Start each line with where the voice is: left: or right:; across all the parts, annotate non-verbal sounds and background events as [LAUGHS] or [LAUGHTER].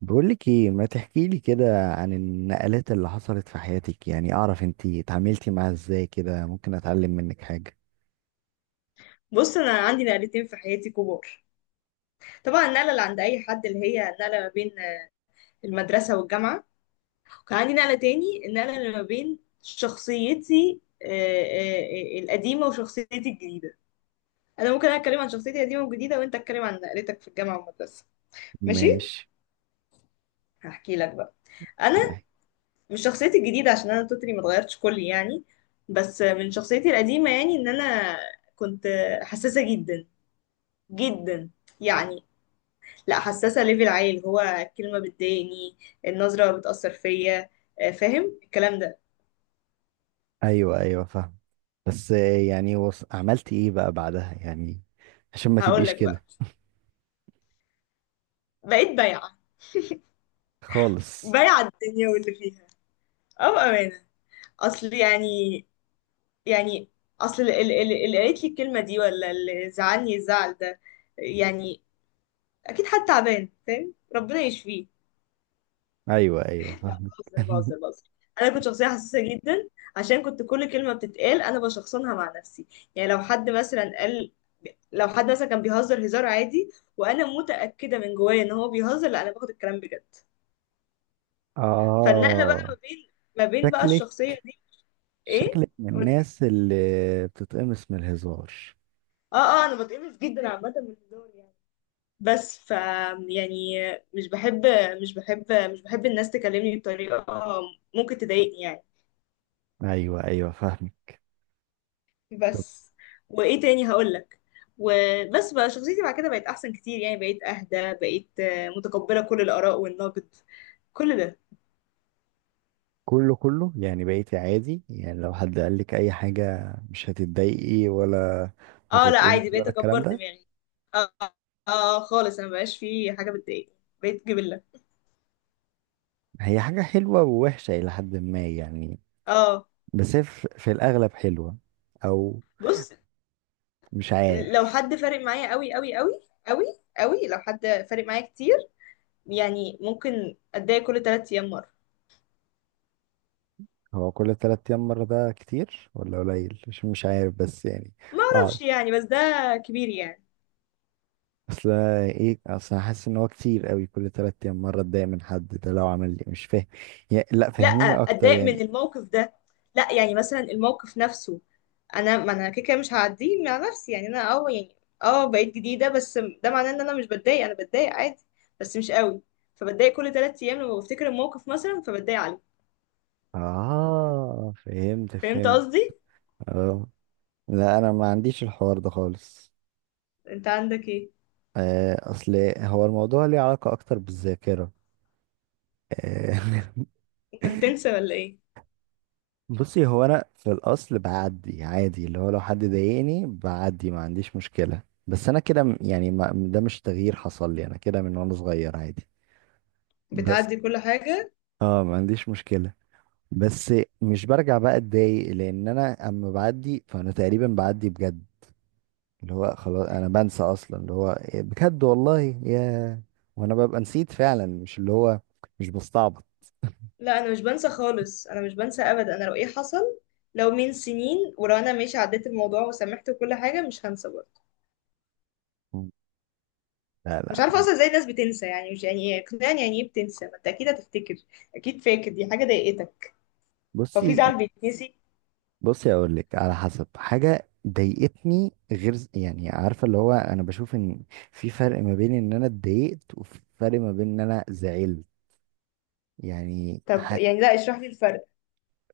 right: بقولك ايه، ما تحكيلي كده عن النقلات اللي حصلت في حياتك؟ يعني اعرف انتي اتعاملتي معاها ازاي، كده ممكن اتعلم منك حاجة.
left: بص انا عندي نقلتين في حياتي كبار. طبعا النقله اللي عند اي حد اللي هي النقله ما بين المدرسه والجامعه، وكان عندي نقله تاني، النقله اللي ما بين شخصيتي القديمه وشخصيتي الجديده. انا ممكن اتكلم عن شخصيتي القديمه والجديده وانت اتكلم عن نقلتك في الجامعه والمدرسه. ماشي،
right: ماشي.
left: هحكي لك بقى. انا مش شخصيتي الجديده عشان انا توتالي ما اتغيرتش كلي يعني، بس من شخصيتي القديمه، يعني ان انا كنت حساسه جدا جدا يعني، لا حساسة ليفل عالي، اللي هو الكلمة بتضايقني، النظرة بتأثر فيا. فاهم الكلام ده؟
right: ايوه ايوه، فاهم. بس يعني عملتي ايه بقى بعدها يعني؟ عشان ما
left: هقول
right: تبقيش
left: لك
right: كده
left: بقى. بقيت بايعة،
right: خالص.
left: بايعة الدنيا واللي فيها. اه بأمانة، اصل يعني، يعني اصل اللي قالت لي الكلمة دي ولا اللي زعلني الزعل ده، يعني اكيد حد تعبان، فاهم؟ ربنا يشفيه.
right: ايوه ايوه، فاهمك.
left: بهزر
right: [LAUGHS]
left: بهزر بهزر. انا كنت شخصيه حساسه جدا عشان كنت كل كلمه بتتقال انا بشخصنها مع نفسي. يعني لو حد مثلا قال، لو حد مثلا كان بيهزر هزار عادي وانا متاكده من جوايا ان هو بيهزر، لا انا باخد الكلام بجد. فالنقله بقى
right: اه،
left: ما بين، بقى
right: شكلك،
left: الشخصيه دي. ايه؟
right: شكلك من
left: قولي.
right: الناس اللي بتتقمص من الهزار.
left: اه اه، انا بتقمص جدا عامه من الهزار يعني. بس ف، يعني، مش بحب، مش بحب الناس تكلمني بطريقه ممكن تضايقني يعني.
right: ايوه ايوه، فاهمك.
left: بس، وايه تاني هقول لك؟ وبس بقى شخصيتي بعد كده بقت احسن كتير يعني، بقيت اهدى، بقيت متقبله كل الاراء والنقد، كل ده.
right: كله كله يعني بقيتي عادي؟ يعني لو حد قال لك اي حاجة مش هتتضايقي ولا
left: اه لا عادي،
right: هتتقمصي
left: بقيت
right: ولا الكلام
left: اكبر
right: ده؟
left: دماغي. اه، اه خالص، انا مبقاش في حاجه بتضايقني، بقيت جبله.
right: هي حاجة حلوة ووحشة الى حد ما يعني.
left: اه.
right: بس هي في الاغلب حلوة، او
left: بص،
right: مش
left: لو
right: عارف.
left: حد فارق معايا قوي قوي قوي قوي قوي، لو حد فارق معايا كتير، يعني ممكن اتضايق كل ثلاث ايام مره.
right: هو كل تلات ايام مرة ده كتير ولا قليل؟ مش عارف بس يعني.
left: ما
right: اه،
left: اعرفش يعني، بس ده كبير يعني.
right: اصل ايه، اصل أنا حاسس ان هو كتير قوي كل تلات ايام مرة اتضايق من حد ده، لو عمل لي مش فاهم يعني، لا
left: لا،
right: فهميني اكتر
left: اتضايق من
right: يعني.
left: الموقف ده، لا يعني مثلا الموقف نفسه انا، ما انا كده كده مش هعديه مع نفسي يعني. انا اه يعني، اه بقيت جديده، بس ده معناه ان انا مش بتضايق؟ انا بتضايق عادي بس مش قوي. فبتضايق كل ثلاث ايام لما بفتكر الموقف مثلا فبتضايق عليه.
right: اه، فهمت
left: فهمت
right: فهمت.
left: قصدي؟
right: اه لا، انا ما عنديش الحوار ده خالص.
left: انت عندك ايه؟
right: اصل هو الموضوع ليه علاقة اكتر بالذاكرة. آه،
left: انت بتنسى ولا ايه؟
right: [LAUGHS] بصي، هو انا في الاصل بعدي عادي، اللي هو لو حد ضايقني بعدي ما عنديش مشكلة، بس انا كده يعني، ما ده مش تغيير حصل لي، انا كده من وانا صغير عادي. بس
left: بتعدي كل حاجه؟
right: اه، ما عنديش مشكلة. بس مش برجع بقى اتضايق، لان انا اما بعدي فانا تقريبا بعدي بجد، اللي هو خلاص انا بنسى اصلا، اللي هو إيه بجد والله يا، وانا ببقى نسيت فعلا، مش اللي هو مش بستعبط.
left: لا انا مش بنسى خالص، انا مش بنسى ابدا. انا لو ايه حصل، لو من سنين، ولو انا ماشي عديت الموضوع وسامحت وكل حاجه، مش هنسى برضه.
right: مم. لا
left: مش
right: لا.
left: عارفه اصلا ازاي الناس بتنسى يعني، مش يعني ايه؟ اقنعني يعني ايه بتنسى؟ ما انت اكيد هتفتكر، اكيد فاكر دي حاجه ضايقتك. هو في
right: بصي،
left: زعل بيتنسي؟
right: بصي اقول لك، على حسب حاجه ضايقتني، غير يعني، عارفه اللي هو انا بشوف ان في فرق ما بين ان انا اتضايقت وفي فرق ما بين ان انا زعلت. يعني
left: طب يعني لا اشرح لي الفرق.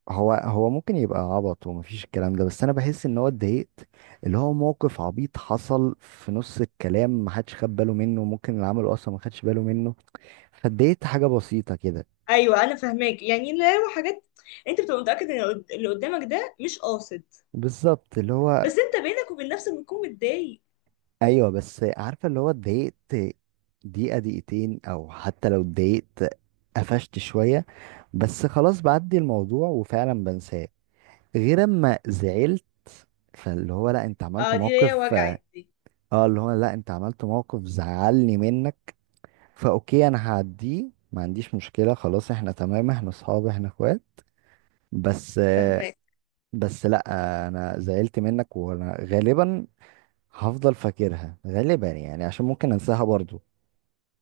right: هو، هو ممكن يبقى عبط ومفيش الكلام ده، بس انا بحس ان هو اتضايقت، اللي هو موقف عبيط حصل في نص الكلام محدش خد باله منه، ممكن اللي عمله اصلا ما خدش باله منه، فاتضايقت حاجة بسيطة كده.
left: ايوه انا فاهماك، يعني لا هو حاجات. انت بتبقى متاكد ان اللي قدامك ده مش قاصد،
right: بالظبط اللي هو.
left: بس انت بينك وبين نفسك بتكون متضايق.
right: ايوه بس عارفة اللي هو اتضايقت دقيقة دقيقتين، او حتى لو اتضايقت قفشت شوية، بس خلاص بعدي الموضوع وفعلا بنساه. غير اما زعلت، فاللي هو لا انت عملت
left: اه دي هي،
right: موقف، اه
left: وجعت دي.
right: اللي هو لا انت عملت موقف زعلني منك، فاوكي انا هعديه ما عنديش مشكلة، خلاص احنا تمام، احنا اصحاب، احنا اخوات، بس
left: فاهماك.
right: بس لا، انا زعلت منك وانا غالبا هفضل فاكرها غالبا يعني، عشان ممكن انساها برضو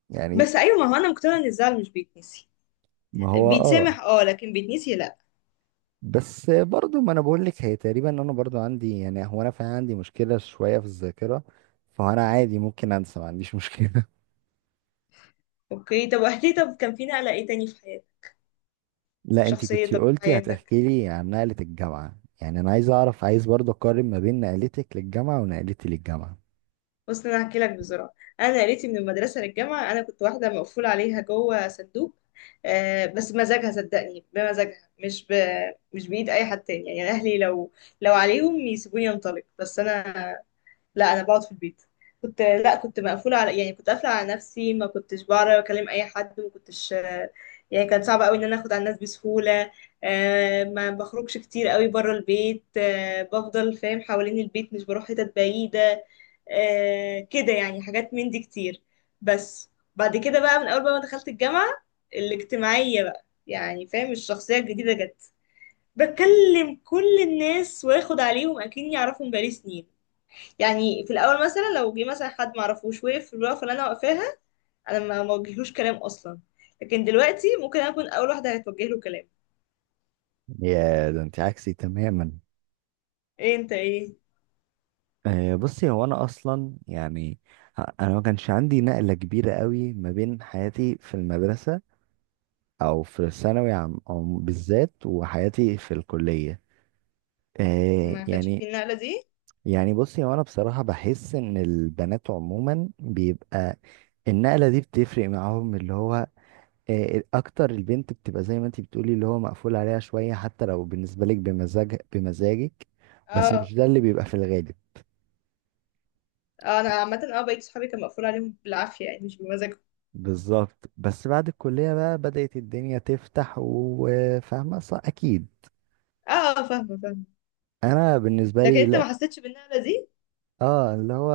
right: يعني.
left: بس ايوه، ما هو انا مقتنعه ان الزعل مش بيتنسي،
right: ما هو اه،
left: بيتسامح اه لكن بيتنسي لا.
right: بس برضو ما انا بقول لك، هي تقريبا انا برضو عندي يعني، هو انا فعلا عندي مشكلة شوية في الذاكرة، فانا عادي ممكن انسى، ما عنديش مشكلة.
left: اوكي، طب واحكي، طب كان في نقله ايه تاني في حياتك؟
right: [LAUGHS] لا
left: في
right: انتي كنتي
left: شخصيتك، في
right: قلتي
left: حياتك.
right: هتحكي لي عن نقلة الجامعة، يعني انا عايز اعرف، عايز برضو اقارن ما بين نقلتك للجامعة ونقلتي للجامعة.
left: بص انا هحكي لك بسرعه. انا قريتي من المدرسه للجامعه، انا كنت واحده مقفول عليها جوه صندوق، آه بس مزاجها، صدقني بمزاجها، مش بايد اي حد تاني يعني. اهلي لو، لو عليهم يسيبوني انطلق، بس انا لا، انا بقعد في البيت. كنت، لا كنت مقفوله على، يعني كنت قافله على نفسي، ما كنتش بعرف اكلم اي حد، ما كنتش، يعني كان صعب قوي ان انا اخد على الناس بسهوله. ما بخرجش كتير قوي بره البيت، بفضل فاهم حوالين البيت، مش بروح حتت بعيده، كده يعني، حاجات من دي كتير. بس بعد كده بقى، من اول بقى ما دخلت الجامعه، الاجتماعيه بقى يعني، فاهم؟ الشخصيه الجديده جت، بكلم كل الناس واخد عليهم اكني اعرفهم بقالي سنين. يعني في الاول مثلا لو جه مثلا حد معرفوش وقف في الوقفه اللي انا واقفاها، انا ما موجهلوش كلام اصلا، لكن دلوقتي ممكن انا اكون اول واحده هتوجه له كلام.
right: يا ده انت عكسي تماما.
left: ايه؟ انت ايه؟
right: بصي هو انا اصلا يعني، انا ما كانش عندي نقلة كبيرة قوي ما بين حياتي في المدرسة او في الثانوي عام أو بالذات وحياتي في الكلية. آه
left: ما كانش في
right: يعني،
left: النقله دي؟
right: يعني بصي هو انا بصراحة بحس ان البنات عموما بيبقى النقلة دي بتفرق معاهم، اللي هو آه اكتر، البنت بتبقى زي ما انت بتقولي اللي هو مقفول عليها شوية، حتى لو بالنسبة لك بمزاج، بمزاجك. بس
left: اه،
right: مش ده اللي بيبقى في الغالب.
left: انا عامه اه بقيت صحابي كان مقفول عليهم بالعافيه يعني، مش بمزاجهم.
right: بالظبط. بس بعد الكلية بقى بدأت الدنيا تفتح وفاهمة صح أكيد.
left: اه، فاهمه فاهمه.
right: أنا بالنسبة
left: لكن
right: لي
left: انت ما
right: لا.
left: حسيتش بالنقله دي.
right: اه اللي هو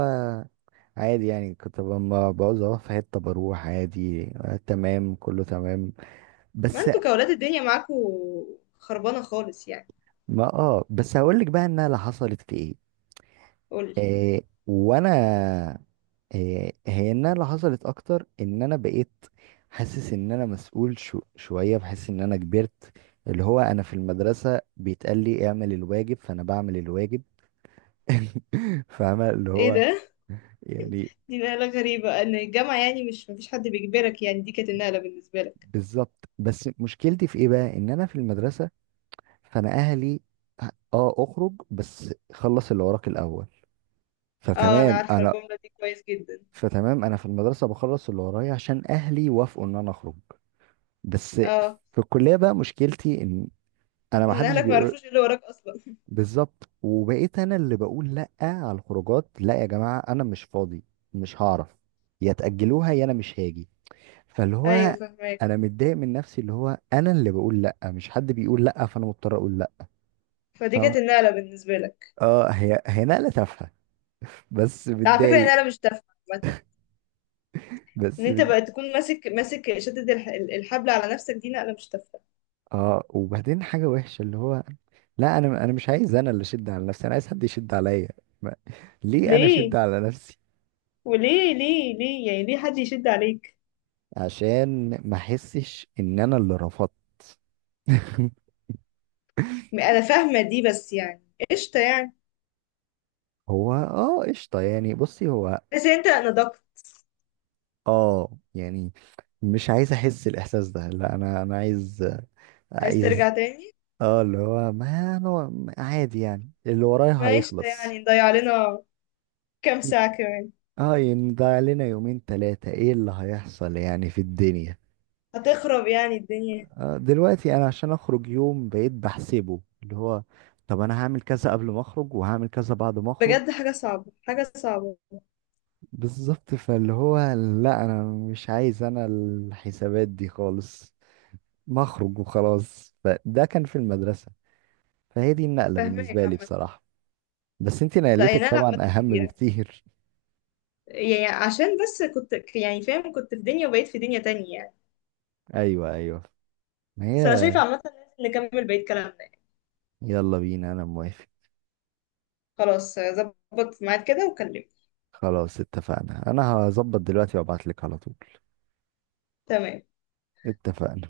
right: عادي يعني، كنت لما بعوز اروح في حته بروح عادي، آه تمام كله تمام.
left: ما
right: بس
left: انتوا كاولاد الدنيا معاكوا خربانه خالص يعني.
right: ما اه، بس هقول لك بقى انها اللي حصلت في ايه.
left: قولي.
right: آه وانا، آه هي انها اللي حصلت اكتر ان انا بقيت حاسس ان انا مسؤول، شويه بحس ان انا كبرت. اللي هو انا في المدرسه بيتقال لي اعمل الواجب فانا بعمل الواجب. [LAUGHS] فاهمه اللي
left: ايه
right: هو
left: ده؟
right: يعني.
left: دي نقله غريبه، ان الجامعه يعني مش مفيش حد بيجبرك، يعني دي كانت النقله بالنسبه لك.
right: بالظبط بس مشكلتي في ايه بقى، ان انا في المدرسه فانا اهلي اه اخرج بس خلص اللي وراك الاول،
left: اه انا
right: فتمام
left: عارفه
right: انا،
left: الجمله دي كويس جدا.
right: فتمام انا في المدرسه بخلص اللي ورايا عشان اهلي وافقوا ان انا اخرج. بس
left: اه،
right: في الكليه بقى مشكلتي ان انا ما
left: ان
right: حدش
left: اهلك ما
right: بيقول.
left: يعرفوش ايه اللي وراك اصلا.
right: بالظبط، وبقيت انا اللي بقول لا على الخروجات، لا يا جماعه انا مش فاضي، مش هعرف، يا تاجلوها يا انا مش هاجي. فاللي
left: ايوه
right: هو انا
left: فاهماك.
right: متضايق من نفسي، اللي هو انا اللي بقول لا مش حد بيقول لا، فانا مضطر اقول لا.
left: فدي كانت
right: فاهم.
left: النقله بالنسبه لك.
right: اه، هي هي نقله تافهه. [LAUGHS] بس
left: على فكره
right: متضايق.
left: النقله مش تافهه عامه،
right: بس
left: ان انت
right: مت...
left: بقى تكون ماسك، شدد الحبل على نفسك، دي نقله مش تافهه.
right: اه وبعدين حاجة وحشة اللي هو، لا انا، انا مش عايز انا اللي اشد على نفسي، انا عايز حد يشد عليا. ما... ليه انا اشد
left: ليه؟
right: على نفسي؟
left: وليه ليه ليه يعني ليه حد يشد عليك؟
right: عشان ما احسش ان انا اللي رفضت. [LAUGHS]
left: انا فاهمه دي، بس يعني قشطه يعني.
right: هو اه قشطة يعني، بصي هو
left: بس انت نضجت.
right: اه يعني، مش عايز احس الاحساس ده، لا انا، انا عايز،
left: عايز ترجع
right: عايز،
left: تاني؟
right: اه اللي هو ما انا عادي يعني، اللي ورايا
left: ما قشطه
right: هيخلص.
left: يعني، نضيع لنا كام ساعه كمان.
right: اه، ينضيع لنا يومين تلاتة، ايه اللي هيحصل يعني في الدنيا؟
left: هتخرب يعني الدنيا؟
right: آه دلوقتي انا عشان اخرج يوم بقيت بحسبه، اللي هو طب انا هعمل كذا قبل ما اخرج وهعمل كذا بعد ما اخرج.
left: بجد حاجه صعبه، حاجه صعبه.
right: بالظبط، فاللي هو لا انا مش عايز انا الحسابات دي خالص، ما اخرج وخلاص. فده كان في المدرسة، فهي دي النقلة
left: فاهماك
right: بالنسبة لي
left: عامه.
right: بصراحة. بس انتي
left: لا هي
right: نقلتك
left: نقله
right: طبعا
left: عامه
right: اهم
left: كبيره،
right: بكتير.
left: يعني عشان بس كنت يعني فاهم، كنت في دنيا وبقيت في دنيا تانية يعني.
right: [LAUGHS] ايوه ايوه، ما
left: بس انا
right: هي.
left: شايفة عامة لازم نكمل بقية كلامنا يعني.
right: يلا بينا، انا موافق.
left: خلاص ظبط معاك كده وكلمني.
right: خلاص اتفقنا، انا هظبط دلوقتي وابعت لك على طول.
left: تمام.
right: اتفقنا.